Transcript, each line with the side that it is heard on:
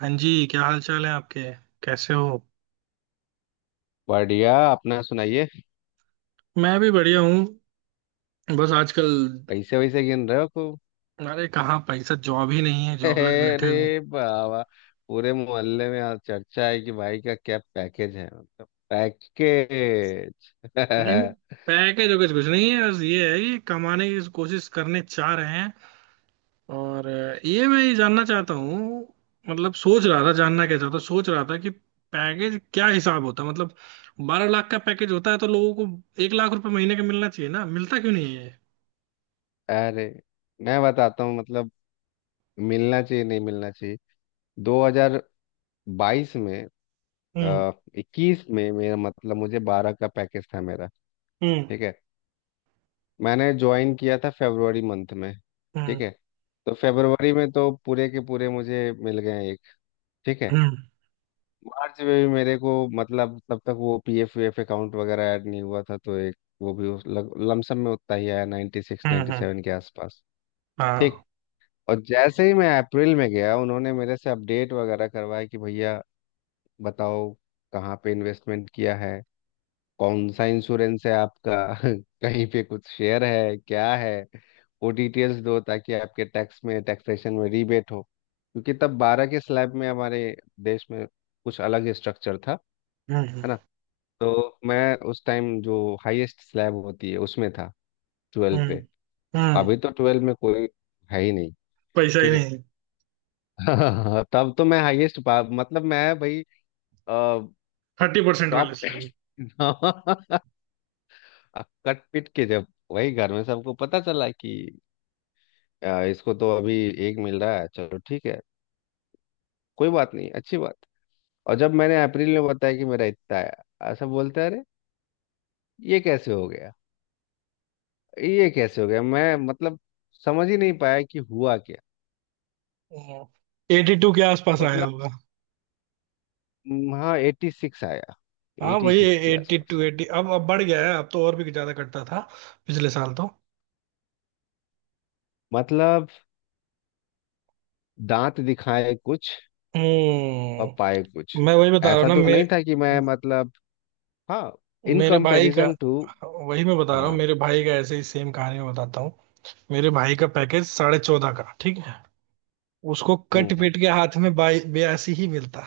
right: हाँ जी, क्या हाल चाल है आपके? कैसे हो?
left: बढ़िया अपना सुनाइए।
right: मैं भी बढ़िया हूँ। बस आजकल।
left: पैसे वैसे गिन रहे हो खूब।
right: अरे कहाँ पैसा, जॉब ही नहीं है, जॉबलेस बैठे हो।
left: अरे बाबा। पूरे मोहल्ले में आज चर्चा है कि भाई का क्या पैकेज है मतलब पैकेज।
right: नहीं, पैकेज वैकेज कुछ नहीं है, बस ये है कि कमाने की कोशिश करने चाह रहे हैं। और ये मैं ये जानना चाहता हूँ। मतलब सोच रहा था, जानना क्या चाहता, सोच रहा था कि पैकेज क्या हिसाब होता है, मतलब 12 लाख का पैकेज होता है तो लोगों को 1 लाख रुपए महीने का मिलना चाहिए ना, मिलता क्यों नहीं है ये?
left: अरे मैं बताता हूँ मतलब मिलना चाहिए नहीं मिलना चाहिए 2022 में
right: हम्म।
left: आ, 21 में मेरा मतलब मुझे 12 का पैकेज था मेरा।
right: हम्म।
left: ठीक है। मैंने ज्वाइन किया था फरवरी मंथ में।
right: हम्म।
left: ठीक है। तो फरवरी में तो पूरे के पूरे मुझे मिल गए एक। ठीक है।
right: हम्म।
left: मार्च में भी मेरे को मतलब तब तक वो पीएफ वीएफ अकाउंट वगैरह ऐड नहीं हुआ था तो एक वो भी उस लमसम में उतना ही आया ninety six
right: hmm.
left: Ninety seven के आसपास। ठीक।
right: हाँ।
left: और जैसे ही मैं अप्रैल में गया उन्होंने मेरे से अपडेट वगैरह करवाया कि भैया बताओ कहाँ पे इन्वेस्टमेंट किया है कौन सा इंश्योरेंस है आपका। कहीं पे कुछ शेयर है क्या है वो डिटेल्स दो ताकि आपके टैक्स में टैक्सेशन में रीबेट हो क्योंकि तब बारह के स्लैब में हमारे देश में कुछ अलग ही स्ट्रक्चर था। है
right: हम्म। हम्म।
left: ना। तो मैं उस टाइम जो हाईएस्ट स्लैब होती है उसमें था ट्वेल्व पे।
right: हम्म। हम्म।
left: अभी तो ट्वेल्व में कोई है ही नहीं।
right: पैसा ही
left: ठीक है।
right: नहीं।
left: तब तो मैं हाईएस्ट पा मतलब मैं भाई टॉप।
right: 30% वाले स्लैब।
left: कट पिट के जब वही घर में सबको पता चला कि इसको तो अभी एक मिल रहा है चलो ठीक है कोई बात नहीं अच्छी बात। और जब मैंने अप्रैल में बताया कि मेरा इतना आया सब बोलते हैं, अरे ये कैसे हो गया ये कैसे हो गया मैं मतलब समझ ही नहीं पाया कि हुआ क्या।
right: 82 के आसपास आया
left: मतलब
right: होगा।
left: हाँ एटी सिक्स आया।
right: हाँ
left: एटी
right: वही।
left: सिक्स के
right: एट्टी
left: आसपास
right: टू
left: है।
right: 80। अब बढ़ गया है, अब तो और भी ज्यादा कटता था पिछले साल तो।
left: मतलब दांत दिखाए कुछ और पाए कुछ।
right: हम्म। मैं वही बता रहा हूँ
left: ऐसा
right: ना,
left: तो नहीं
right: मेरे
left: था कि मैं मतलब हाँ इन
right: मेरे भाई का।
left: Comparison to.
right: वही मैं बता रहा हूँ,
left: हाँ,
right: मेरे भाई का ऐसे ही सेम कहानी मैं बताता हूँ। मेरे भाई का पैकेज 14.5 का, ठीक है। उसको कट
left: हम्म,
right: पीट के हाथ में बाई 82 ही मिलता।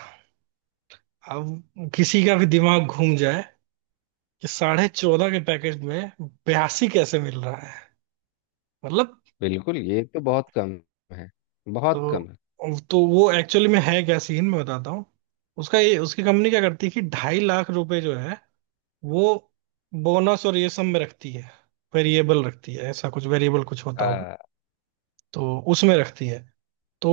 right: अब किसी का भी दिमाग घूम जाए कि 14.5 के पैकेज में 82 कैसे मिल रहा है, मतलब।
left: बिल्कुल ये तो बहुत कम है। बहुत कम
right: तो
left: है।
right: तो वो एक्चुअली में है क्या सीन मैं बताता हूँ। उसका ये, उसकी कंपनी क्या करती है कि 2.5 लाख रुपए जो है वो बोनस और ये सब में रखती है। वेरिएबल रखती है, ऐसा कुछ वेरिएबल कुछ होता होगा।
left: आ,
right: तो उसमें रखती है। तो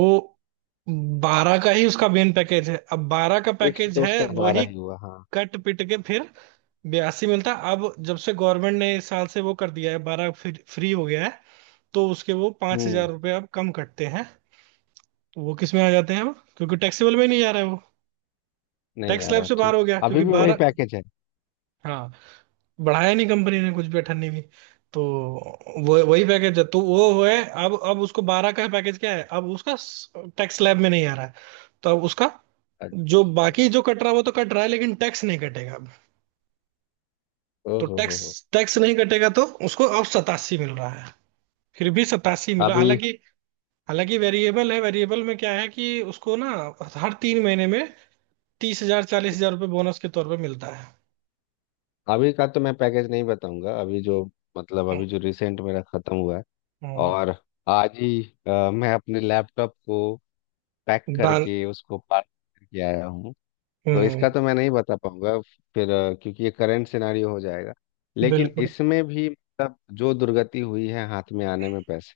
right: 12 का ही उसका मेन पैकेज है। अब 12 का
left: एक सौ
right: पैकेज
left: तो
right: है
left: उसका
right: वही,
left: बारह ही हुआ हाँ।
right: कट पिट के फिर बयासी मिलता। अब जब से गवर्नमेंट ने इस साल से वो कर दिया है, 12 फ्री हो गया है, तो उसके वो 5,000
left: हम्म,
right: रुपये अब कम कटते हैं। तो वो किस में आ जाते हैं अब, क्योंकि टैक्सेबल में नहीं जा रहे हैं वो।
left: नहीं
right: टैक्स
left: आ
right: स्लैब
left: रहा
right: से बाहर
left: ठीक।
right: हो गया
left: अभी
right: क्योंकि
left: भी वही
right: 12।
left: पैकेज है।
right: हाँ, बढ़ाया नहीं कंपनी ने कुछ भी, अठन्नी भी। तो वो वही पैकेज है, तो वो हुए। अब उसको 12 का पैकेज क्या है, अब उसका टैक्स स्लैब में नहीं आ रहा है। तो अब उसका जो
left: अच्छा।
right: बाकी जो कट रहा है वो तो कट रहा है, लेकिन टैक्स नहीं कटेगा अब।
left: ओ
right: तो
left: हो
right: टैक्स
left: हो।
right: टैक्स नहीं कटेगा, तो उसको अब 87 मिल रहा है। फिर भी 87 मिला,
left: अभी
right: हालांकि हालांकि वेरिएबल है। वेरिएबल में क्या है कि उसको ना, हर 3 महीने में 30,000, 40,000 रुपये बोनस के तौर पे मिलता है।
left: अभी का तो मैं पैकेज नहीं बताऊंगा अभी जो मतलब अभी जो रिसेंट मेरा खत्म हुआ है।
right: हम्म,
left: और आज ही मैं अपने लैपटॉप को पैक
right: दान।
left: करके उसको पार्क करके आया हूँ। तो
right: हम्म,
left: इसका तो मैं नहीं बता पाऊंगा फिर क्योंकि ये करंट सिनारियो हो जाएगा। लेकिन
right: बिल्कुल।
left: इसमें भी मतलब जो दुर्गति हुई है हाथ में आने में पैसे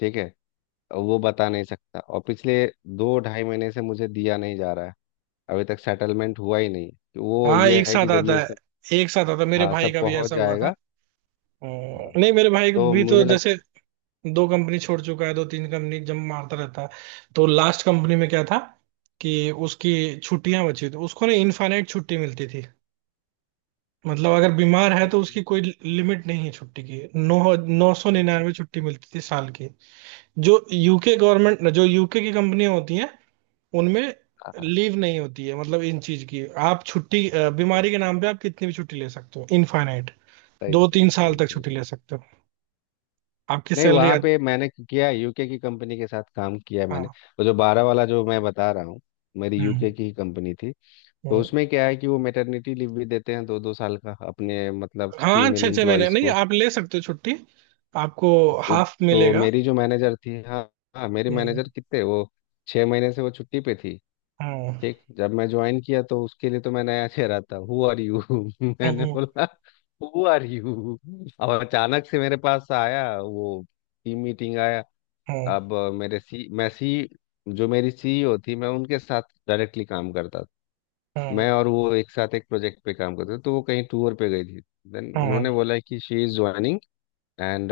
left: ठीक है वो बता नहीं सकता और पिछले दो ढाई महीने से मुझे दिया नहीं जा रहा है। अभी तक सेटलमेंट हुआ ही नहीं तो वो
right: हाँ,
left: ये
right: एक
left: है कि
right: साथ
left: जब
right: आता
left: ये सब
right: है, एक साथ आता है, मेरे
left: हाँ
right: भाई
left: सब
right: का भी
left: पहुंच
right: ऐसा हुआ था।
left: जाएगा। हाँ,
right: नहीं, मेरे भाई
left: तो
right: भी तो
left: मुझे लग
right: जैसे दो कंपनी छोड़ चुका है, दो तीन कंपनी जब मारता रहता है। तो लास्ट कंपनी में क्या था कि उसकी छुट्टियां बची थी, उसको ना इनफाइनाइट छुट्टी मिलती थी। मतलब अगर बीमार
left: अच्छा
right: है तो
left: पढ़िए
right: उसकी कोई लिमिट नहीं है छुट्टी की। नौ, नौ सौ
left: अच्छा
right: निन्यानवे
left: अच्छा
right: छुट्टी मिलती थी साल की। जो यूके गवर्नमेंट, जो यूके की कंपनियां होती हैं, उनमें
left: हाँ हाँ
right: लीव नहीं होती है। मतलब इन चीज की आप छुट्टी,
left: बिल्कुल
right: बीमारी के नाम पे आप कितनी भी छुट्टी ले सकते हो, इनफाइनाइट।
left: सही
right: दो
left: सही
right: तीन साल
left: सही
right: तक
left: सही।
right: छुट्टी ले सकते हो, आपकी
left: नहीं
right: सैलरी
left: वहां पे मैंने किया यूके की कंपनी के साथ काम किया है मैंने।
right: हाँ।
left: वो जो बारह वाला जो मैं बता रहा हूँ मेरी
right: हम्म।
left: यूके की ही कंपनी थी। तो
right: हम्म।
left: उसमें क्या है कि वो मैटरनिटी लीव भी देते हैं दो दो साल का अपने मतलब
right: हाँ,
left: फीमेल
right: छः छः महीने
left: इम्प्लॉयज
right: नहीं,
left: को।
right: आप ले सकते हो छुट्टी। आपको
left: तो,
right: हाफ
left: तो
right: मिलेगा।
left: मेरी जो मैनेजर थी हाँ हाँ मेरी
right: हम्म।
left: मैनेजर कितने वो 6 महीने से वो छुट्टी पे थी।
right: हम्म।
left: ठीक जब मैं ज्वाइन किया तो उसके लिए तो मैं नया चेहरा था हु आर यू। मैंने
right: हम्म।
left: बोला हु आर यू। और अचानक से मेरे पास आया वो टीम मीटिंग आया।
right: हम्म।
left: अब मेरे सी मैं सी जो मेरी सीईओ थी मैं उनके साथ डायरेक्टली काम करता था।
right: हम्म।
left: मैं और वो एक साथ एक प्रोजेक्ट पे काम करते थे तो वो कहीं टूर पे गई थी। देन उन्होंने
right: हम्म,
left: बोला कि शी इज ज्वाइनिंग एंड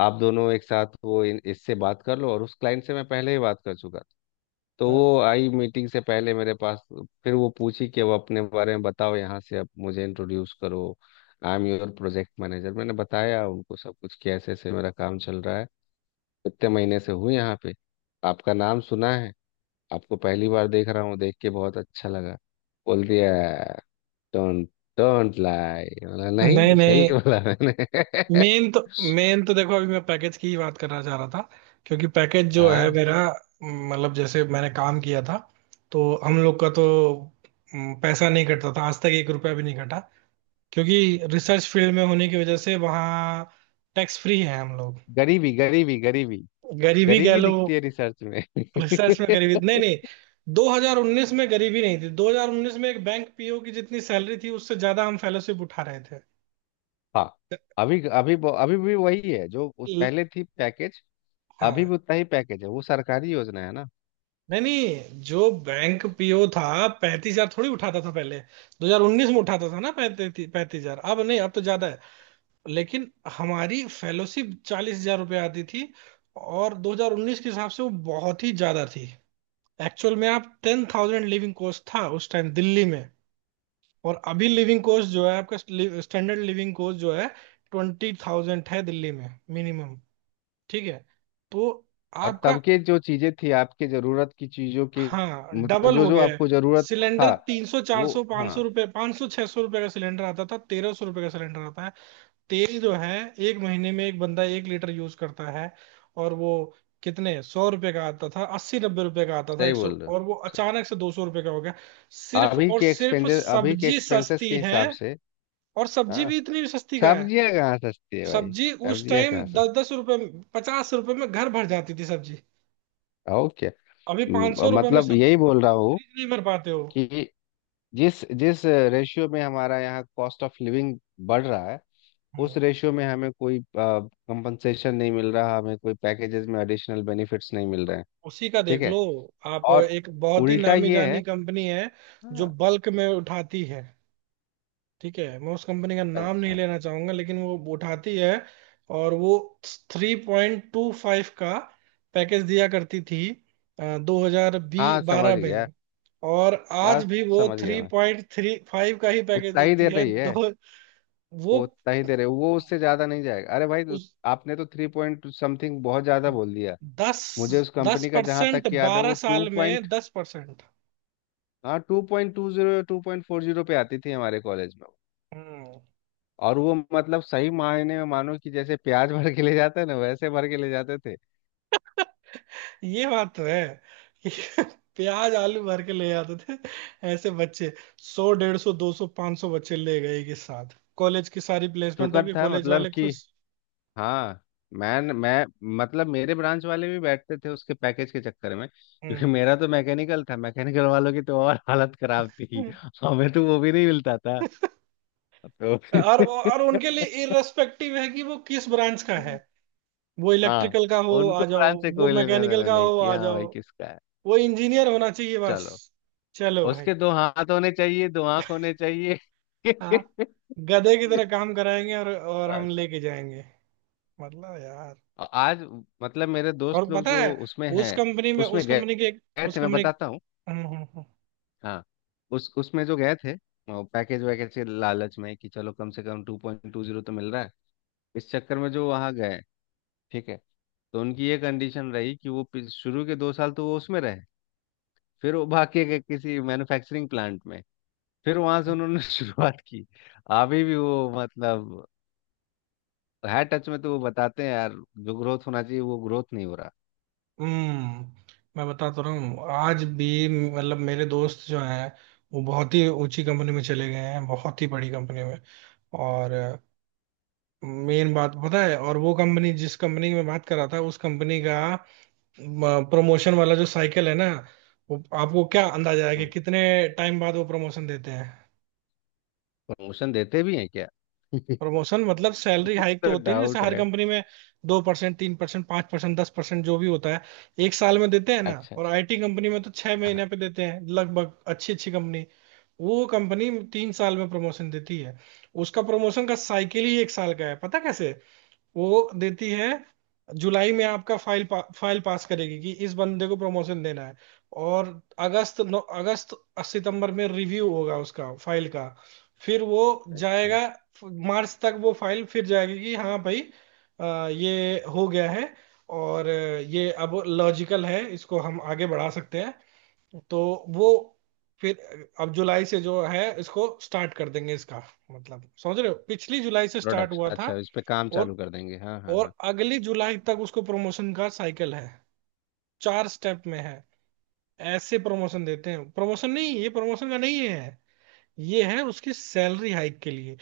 left: आप दोनों एक साथ वो इससे बात कर लो और उस क्लाइंट से मैं पहले ही बात कर चुका था। तो
right: हम्म।
left: वो आई मीटिंग से पहले मेरे पास। फिर वो पूछी कि अब अपने बारे में बताओ यहाँ से अब मुझे इंट्रोड्यूस करो। I am your project manager मैंने बताया उनको सब कुछ कि ऐसे ऐसे मेरा काम चल रहा है कितने महीने से हूँ यहाँ पे आपका नाम सुना है आपको पहली बार देख रहा हूँ देख के बहुत अच्छा लगा बोल दिया डोंट डोंट लाई बोला
right: नहीं
left: नहीं सही
right: नहीं।
left: बोला मैंने।
right: मेन तो मेन तो देखो, अभी मैं पैकेज की ही बात करना चाह रहा था, क्योंकि पैकेज जो है
left: हाँ,
right: मेरा, मतलब जैसे मैंने काम किया था तो हम लोग का तो, पैसा नहीं कटता था आज तक, एक रुपया भी नहीं कटा। क्योंकि रिसर्च फील्ड में होने की वजह से वहाँ टैक्स फ्री है हम लोग।
left: गरीबी गरीबी गरीबी।
right: गरीबी कह
left: गरीबी
right: लो।
left: दिखती है रिसर्च में।
right: रिसर्च में गरीबी नहीं, नहीं। 2019 में गरीबी नहीं थी। 2019 में एक बैंक पीओ की जितनी सैलरी थी, उससे ज्यादा हम फेलोशिप उठा रहे थे।
left: हाँ अभी अभी अभी भी वही है जो
right: ल-
left: पहले थी पैकेज। अभी
right: हाँ
left: भी उतना ही पैकेज है वो सरकारी योजना है ना।
right: नहीं नहीं, जो बैंक पीओ था, 35,000 थोड़ी उठाता था पहले। 2019 में उठाता था ना 35, 35,000। अब नहीं, अब तो ज्यादा है, लेकिन हमारी फेलोशिप 40,000 रुपये आती थी। और 2019 के हिसाब से वो बहुत ही ज्यादा थी। एक्चुअल में आप, 10 थाउजेंड लिविंग कॉस्ट था उस टाइम दिल्ली में। और अभी लिविंग कॉस्ट जो है आपका, स्टैंडर्ड लिविंग कॉस्ट जो है, 20 थाउजेंड है दिल्ली में, मिनिमम। ठीक है। तो
left: और तब
right: आपका,
left: के जो चीजें थी आपके जरूरत की चीजों की
right: हाँ,
left: मतलब
right: डबल
left: जो
right: हो
left: जो
right: गया है।
left: आपको जरूरत
right: सिलेंडर
left: था
right: 300, चार
left: वो
right: सौ पाँच
left: हाँ
right: सौ रुपये, 500, 600 रुपये का सिलेंडर आता था, 1,300 रुपये का सिलेंडर आता है। तेल जो है, 1 महीने में एक बंदा 1 लीटर यूज करता है, और वो कितने सौ रुपये का आता था? 80, 90 रुपये का आता था,
left: सही
right: 100,
left: बोल रहे हो
right: और वो
left: सही।
right: अचानक से 200 रुपये का हो गया। सिर्फ
left: अभी
right: और
left: के
right: सिर्फ
left: एक्सपेंसेस अभी के
right: सब्जी
left: एक्सपेंसेस
right: सस्ती
left: के
right: है।
left: हिसाब से।
right: और सब्जी
left: हाँ,
right: भी इतनी सस्ती का है।
left: सब्जियां कहाँ सस्ती है भाई।
right: सब्जी उस
left: सब्जियां
right: टाइम
left: कहाँ सस्ती
right: दस दस रुपये, 50 रुपये में घर भर जाती थी सब्जी।
left: और क्या
right: अभी पाँच सौ रुपये में
left: मतलब
right: सब्जी
left: यही बोल रहा हूँ
right: फ्रिज नहीं भर पाते
left: कि जिस जिस रेशियो में हमारा यहाँ कॉस्ट ऑफ लिविंग बढ़ रहा है उस
right: हो।
left: रेशियो में हमें कोई कंपनसेशन नहीं मिल रहा हमें कोई पैकेजेस में एडिशनल बेनिफिट्स नहीं मिल रहे हैं।
right: उसी का
left: ठीक
right: देख लो,
left: है।
right: आप
left: और
right: एक बहुत ही
left: उल्टा
right: नामी
left: ये है
right: जानी कंपनी है जो
left: हाँ
right: बल्क में उठाती है। ठीक है, मैं उस कंपनी का नाम नहीं
left: अच्छा
right: लेना चाहूंगा लेकिन वो उठाती है। और वो 3.25 का पैकेज दिया करती थी दो हजार
left: हाँ समझ
right: बारह
left: गया
right: में। और आज
left: बस
right: भी वो
left: समझ गया
right: थ्री
left: मैं
right: पॉइंट थ्री फाइव का ही पैकेज
left: उतना ही
right: देती
left: दे
right: है।
left: रही है।
right: दो वो
left: वो उतना ही दे रहे वो उससे ज्यादा नहीं जाएगा अरे भाई तो
right: उस
left: आपने तो थ्री पॉइंट समथिंग बहुत ज्यादा बोल दिया।
right: दस,
left: मुझे उस
right: दस
left: कंपनी का जहां
right: परसेंट
left: तक याद है
right: बारह
left: वो टू
right: साल
left: पॉइंट
right: में 10%।
left: हाँ टू पॉइंट टू जीरो या टू पॉइंट फोर जीरो पे आती थी हमारे कॉलेज में।
right: हम्म।
left: और वो मतलब सही मायने में मानो कि जैसे प्याज भर के ले जाते हैं ना वैसे भर के ले जाते थे।
right: ये बात तो है कि प्याज आलू भर के ले आते थे ऐसे बच्चे। 100, 150, 200, 500 बच्चे ले गए के साथ, कॉलेज की सारी प्लेसमेंट
left: शुक्र
right: होगी,
left: था
right: कॉलेज
left: मतलब
right: वाले
left: कि
right: खुश।
left: हाँ मैं मतलब मेरे ब्रांच वाले भी बैठते थे उसके पैकेज के चक्कर में क्योंकि
right: हम्म।
left: मेरा तो मैकेनिकल था मैकेनिकल वालों की तो और हालत खराब थी। हमें तो वो भी नहीं मिलता था तो।
right: और उनके लिए इररेस्पेक्टिव है कि वो किस ब्रांच का है। वो
left: हाँ,
right: इलेक्ट्रिकल का हो आ
left: उनको
right: जाओ,
left: ब्रांड से
right: वो
left: कोई लेना
right: मैकेनिकल
left: देना
right: का
left: नहीं
right: हो
left: कि
right: आ
left: हाँ
right: जाओ,
left: भाई किसका है।
right: वो इंजीनियर होना चाहिए बस।
left: चलो
right: चलो भाई।
left: उसके दो हाथ होने चाहिए दो आंख होने चाहिए।
right: हाँ, गधे की तरह काम कराएंगे और हम
left: बस
right: लेके जाएंगे, मतलब यार।
left: और आज मतलब मेरे दोस्त
right: और
left: लोग
right: पता है,
left: जो उसमें हैं
right: उस कंपनी में,
left: उसमें
right: उस
left: गए
right: कंपनी के,
left: गए
right: उस
left: थे मैं
right: कंपनी के-
left: बताता हूँ।
right: हम्म।
left: हाँ उस उसमें जो गए थे पैकेज वैकेज के लालच में कि चलो कम से कम टू पॉइंट टू जीरो तो मिल रहा है इस चक्कर में जो वहाँ गए। ठीक है। तो उनकी ये कंडीशन रही कि वो शुरू के 2 साल तो वो उसमें रहे। फिर वो बाकी के गए किसी मैन्युफैक्चरिंग प्लांट में। फिर वहां से
right: हम्म,
left: उन्होंने शुरुआत की। अभी भी वो मतलब है टच में तो वो बताते हैं यार जो ग्रोथ होना चाहिए वो ग्रोथ नहीं हो रहा।
right: हम्म, मैं बता तो रहा हूँ आज भी। मतलब मेरे दोस्त जो हैं वो बहुत ही ऊंची कंपनी में चले गए हैं, बहुत ही बड़ी कंपनी में। और मेन बात पता है, और वो कंपनी, जिस कंपनी की मैं बात कर रहा था, उस कंपनी का प्रमोशन वाला जो साइकिल है ना, वो आपको क्या अंदाजा है कि कितने टाइम बाद वो प्रमोशन देते हैं?
left: प्रमोशन देते भी हैं क्या।
right: प्रमोशन मतलब सैलरी हाइक तो
left: तो
right: होती है जैसे
left: डाउट
right: हर
left: है।
right: कंपनी में, 2%, 3%, 5%, 10%, जो भी होता है। एक साल में देते हैं ना,
left: अच्छा
right: और
left: अच्छा
right: आईटी कंपनी में तो छह
left: हाँ
right: महीने पे देते हैं लगभग, अच्छी अच्छी कंपनी। वो कंपनी 3 साल में प्रमोशन देती है। उसका प्रमोशन का साइकिल ही 1 साल का है, पता कैसे वो देती है? जुलाई में आपका फाइल फाइल पास करेगी कि इस बंदे को प्रमोशन देना है। और अगस्त, 9 अगस्त, सितंबर में रिव्यू होगा उसका फाइल का। फिर वो
left: अच्छा
right: जाएगा, मार्च तक वो फाइल फिर जाएगी कि हाँ भाई, ये हो गया है और ये अब लॉजिकल है, इसको हम आगे बढ़ा सकते हैं। तो वो फिर अब जुलाई से जो है इसको स्टार्ट कर देंगे इसका। मतलब समझ रहे हो? पिछली जुलाई से स्टार्ट
left: प्रोडक्ट
right: हुआ था
left: अच्छा इस पे काम चालू
right: और
left: कर देंगे हाँ हाँ हाँ।
right: और अगली जुलाई तक उसको प्रमोशन का साइकिल है। चार स्टेप में है। ऐसे प्रमोशन देते हैं। प्रमोशन नहीं, ये प्रमोशन का नहीं है, ये है उसकी सैलरी हाइक के लिए।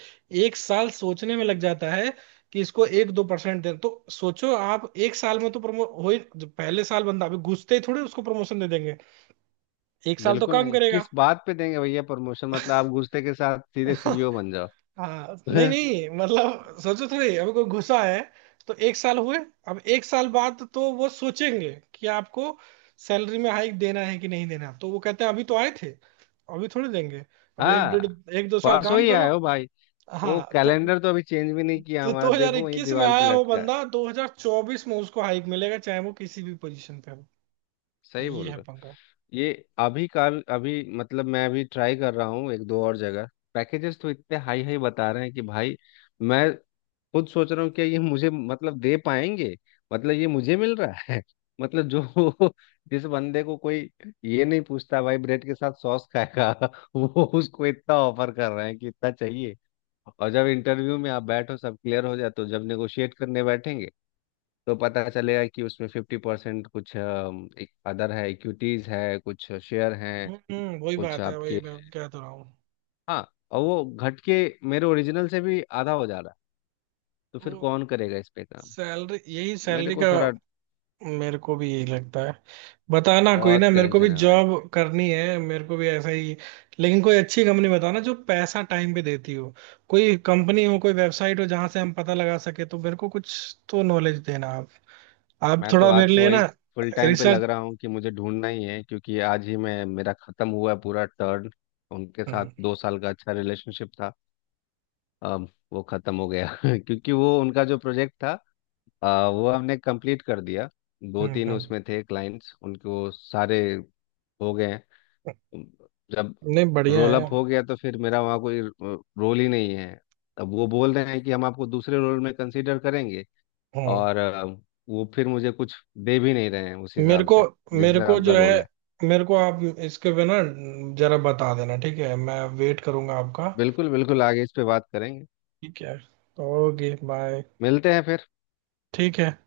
right: एक साल सोचने में लग जाता है कि इसको 1-2% दे, तो सोचो आप 1 साल में तो प्रमो हो ही, जो पहले साल बंदा अभी घुसते ही थोड़े उसको प्रमोशन दे देंगे, एक साल तो
left: बिल्कुल
right: काम
left: नहीं
right: करेगा।
left: किस बात पे देंगे भैया प्रमोशन मतलब आप घुसते के साथ सीधे सीईओ बन जाओ।
right: हाँ नहीं नहीं, मतलब सोचो थोड़ी अभी कोई घुसा है, तो 1 साल हुए। अब 1 साल बाद तो वो सोचेंगे कि आपको सैलरी में हाइक देना है कि नहीं देना, तो वो कहते हैं अभी तो आए थे, अभी थोड़ी देंगे। अब एक डेढ़,
left: हाँ,
right: 1-2 साल
left: परसों
right: काम
left: ही
right: करो।
left: आए हो भाई। वो
right: हाँ, तो
left: कैलेंडर तो अभी चेंज भी नहीं किया
right: तो
left: हमारा देखो वही
right: 2021 में
left: दीवार पे
right: आया हो
left: लटका है।
right: बंदा, 2024 में उसको हाइक मिलेगा, चाहे वो किसी भी पोजीशन पे हो।
left: सही
right: ये
left: बोल
right: है
left: रहे
right: पंगा।
left: हो ये अभी का अभी मतलब मैं अभी ट्राई कर रहा हूँ एक दो और जगह। पैकेजेस तो इतने हाई हाई बता रहे हैं कि भाई मैं खुद सोच रहा हूँ कि ये मुझे मतलब दे पाएंगे। मतलब ये मुझे मिल रहा है मतलब जो जिस बंदे को कोई ये नहीं पूछता भाई ब्रेड के साथ सॉस खाएगा वो उसको इतना ऑफर कर रहे हैं कि इतना चाहिए। और जब इंटरव्यू में आप बैठो सब क्लियर हो जाए तो जब नेगोशिएट करने बैठेंगे तो पता चलेगा कि उसमें 50% कुछ अदर है इक्विटीज है कुछ शेयर हैं
right: हम्म, वही
left: कुछ
right: बात है, वही
left: आपके।
right: मैं कह तो रहा हूँ।
left: हाँ और वो घट के मेरे ओरिजिनल से भी आधा हो जा रहा है। तो फिर
right: तो
left: कौन करेगा इस पे काम।
right: सैलरी, यही
left: मेरे
right: सैलरी
left: को
right: का,
left: थोड़ा
right: मेरे को भी यही लगता है। बताना कोई ना,
left: बहुत
right: मेरे को भी
left: टेंशन है भाई।
right: जॉब करनी है, मेरे को भी ऐसा ही। लेकिन कोई अच्छी कंपनी बताना जो पैसा टाइम पे देती हो। कोई कंपनी हो, कोई वेबसाइट हो जहां से हम पता लगा सके, तो मेरे को कुछ तो नॉलेज देना आप
left: मैं तो
right: थोड़ा
left: आज
right: मेरे
left: से
right: लिए
left: वही
right: ना
left: फुल टाइम पे
right: रिसर्च।
left: लग रहा हूँ कि मुझे ढूंढना ही है क्योंकि आज ही मैं मेरा खत्म हुआ है पूरा टर्न। उनके साथ
right: हम्म।
left: 2 साल का अच्छा रिलेशनशिप था अब वो खत्म हो गया। क्योंकि वो उनका जो प्रोजेक्ट था वो हमने कंप्लीट कर दिया। दो
right: हम्म।
left: तीन
right: हम्म।
left: उसमें थे क्लाइंट्स उनको सारे हो गए हैं। जब
right: नहीं, बढ़िया
left: रोल
right: है।
left: अप हो गया तो फिर मेरा वहाँ कोई रोल ही नहीं है। अब वो बोल रहे हैं कि हम आपको दूसरे रोल में कंसीडर करेंगे
right: हम्म।
left: और वो फिर मुझे कुछ दे भी नहीं रहे हैं उस
right: मेरे
left: हिसाब
right: को
left: से जिस
right: मेरे को
left: हिसाब का
right: जो
left: रोल
right: है,
left: है।
right: मेरे को आप इसके पे ना जरा बता देना, ठीक है? मैं वेट करूंगा आपका।
left: बिल्कुल बिल्कुल आगे इस पे बात करेंगे
right: ठीक है, ओके बाय।
left: मिलते हैं फिर।
right: ठीक है।